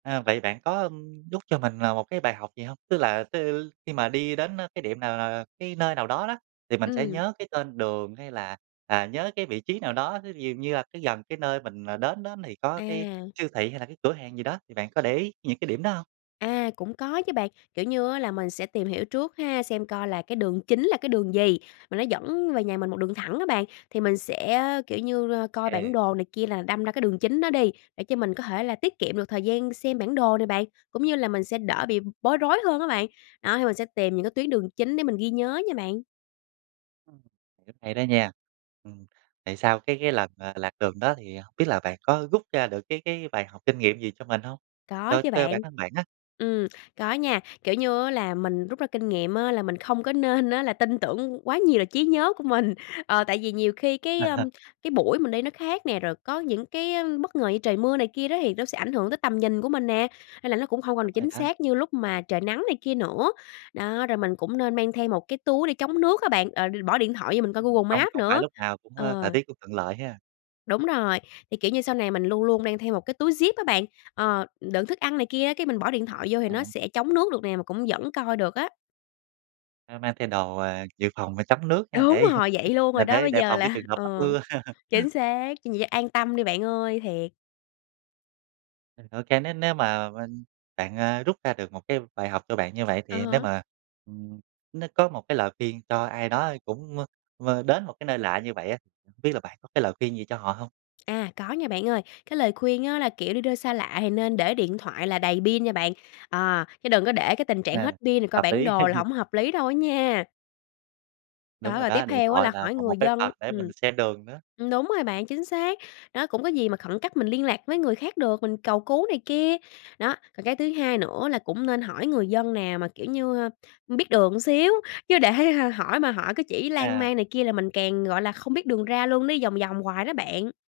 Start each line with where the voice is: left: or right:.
right: À, vậy bạn có, ờm, rút cho mình là một cái bài học gì hông? Tức là tứ khi mà đi đến, ơ, cái điểm nào, ờ, cái nơi nào đó đó, thì mình sẽ
left: Ừm.
right: nhớ cái tên đường hay là, à, nhớ cái vị trí nào đó, ví dụ như là gần cái nơi mình, ờ, đến đó thì có cái
left: À.
right: siêu thị hay là cái cửa hàng gì đó, thì bạn có để ý những cái điểm đó hông?
left: À, cũng có chứ bạn, kiểu như á là mình sẽ tìm hiểu trước ha, xem coi là cái đường chính là cái đường gì mà nó dẫn về nhà mình một đường thẳng á bạn. Thì mình sẽ, kiểu như, coi
right: Ừ.
left: bản đồ này kia là đâm ra cái đường chính đó đi, để cho mình có thể là tiết kiệm được thời gian xem bản đồ nè bạn, cũng như là mình sẽ đỡ bị b bối rối hơn á bạn. Đó, thì mình sẽ tìm những cái tuyến đường chính để mình ghi nhớ nha bạn.
right: Ừm, rất hay đó nha. Ừm, tại sao cái cái lần, ờ, lạc đường đó thì hông biết là bạn có rút ra được cái cái bài học kinh nghiệm gì cho mình hông?
left: Có
right: Cho
left: chứ
right: cho bản
left: bạn.
right: thân bạn á.
left: Ừm, có nha, kiểu như á là mình rút ra kinh nghiệm á là mình không có nên á là tin tưởng quá nhiều là trí nhớ của mình. Ờ, tại vì nhiều khi cái, ưm, cái buổi mình đi nó khác nè, rồi có những cái á, bất ngờ như trời mưa này kia đó thì nó sẽ ảnh hưởng tới tầm nhìn của mình nè, nên là nó cũng hông
right: Đúng
left: còn
right: rồi
left: chính
right: đó.
left: xác như lúc mà trời nắng này kia nữa. Đó, rồi mình cũng nên mang thêm một cái túi để chống nước á bạn, ờ, bỏ điện thoại vô mình coi
right: Ừm,
left: Google
right: không
left: Maps
right: không phải
left: nữa.
right: lúc nào cũng, ơ, thời
left: Ờ.
right: tiết cũng thuận lợi ha.
left: Đúng rồi, thì, kiểu như, sau này mình luôn luôn mang theo một cái túi zip á bạn. Ờ, đựng thức ăn này kia á, cái, mình bỏ điện thoại vô thì nó
right: À.
left: sẽ chống nước được nè mà cũng vẫn coi được á.
right: Mang mang thay đồ, ờ, dự phòng và chống nước nha,
left: Đúng
right: để, ừ,
left: rồi, vậy luôn
right: ờ,
left: rồi đó,
right: để
left: bây
right: đề
left: giờ
right: phòng cái
left: là
right: trường hợp mắc
left: ừ,
right: mưa.
left: chính xác, vậy an tâm đi bạn ơi, thiệt.
right: Ừ, OK, nếu nếu mà bên bạn, ơ, rút ra được một cái bài học cho bạn như vậy
left: À
right: thì nếu
left: há.
right: mà, ừm, nếu có một cái lời khuyên cho ai đó cũng, ơ, ờ, đến một cái nơi lạ như vậy á, hổng biết là bạn có cái lời khuyên gì cho họ hông?
left: À, có nha bạn ơi, cái lời khuyên á, là, kiểu, đi đâu xa lạ thì nên để điện thoại là đầy pin nha bạn. Ờ, chứ đừng có để cái tình trạng
right: Ờ,
left: hết pin rồi coi
right: hợp
left: bản
right: lý.
left: đồ là hổng hợp lý đâu á nha.
right: Đúng
left: Đó,
right: rồi
left: rồi
right: đó,
left: tiếp
right: điện
left: theo á
right: thoại
left: là
right: là
left: hỏi
right: một một
left: người
right: cái
left: dân
right: vật để mình
left: ừm,
right: xem đường nữa.
left: ừm, đúng rồi bạn, chính xác, đó, cũng có gì mà khẩn cấp mình liên lạc với người khác được, mình cầu cứu này kia. Đó, còn cái thứ hai nữa là cũng nên hỏi người dân nào mà, kiểu như, ơ, biết đường xíu, chứ để hỏi mà hỏi cái chỉ lan
right: À.
left: man này kia là mình càng, gọi là, không biết đường ra luôn, đi vòng vòng hoài đó bạn.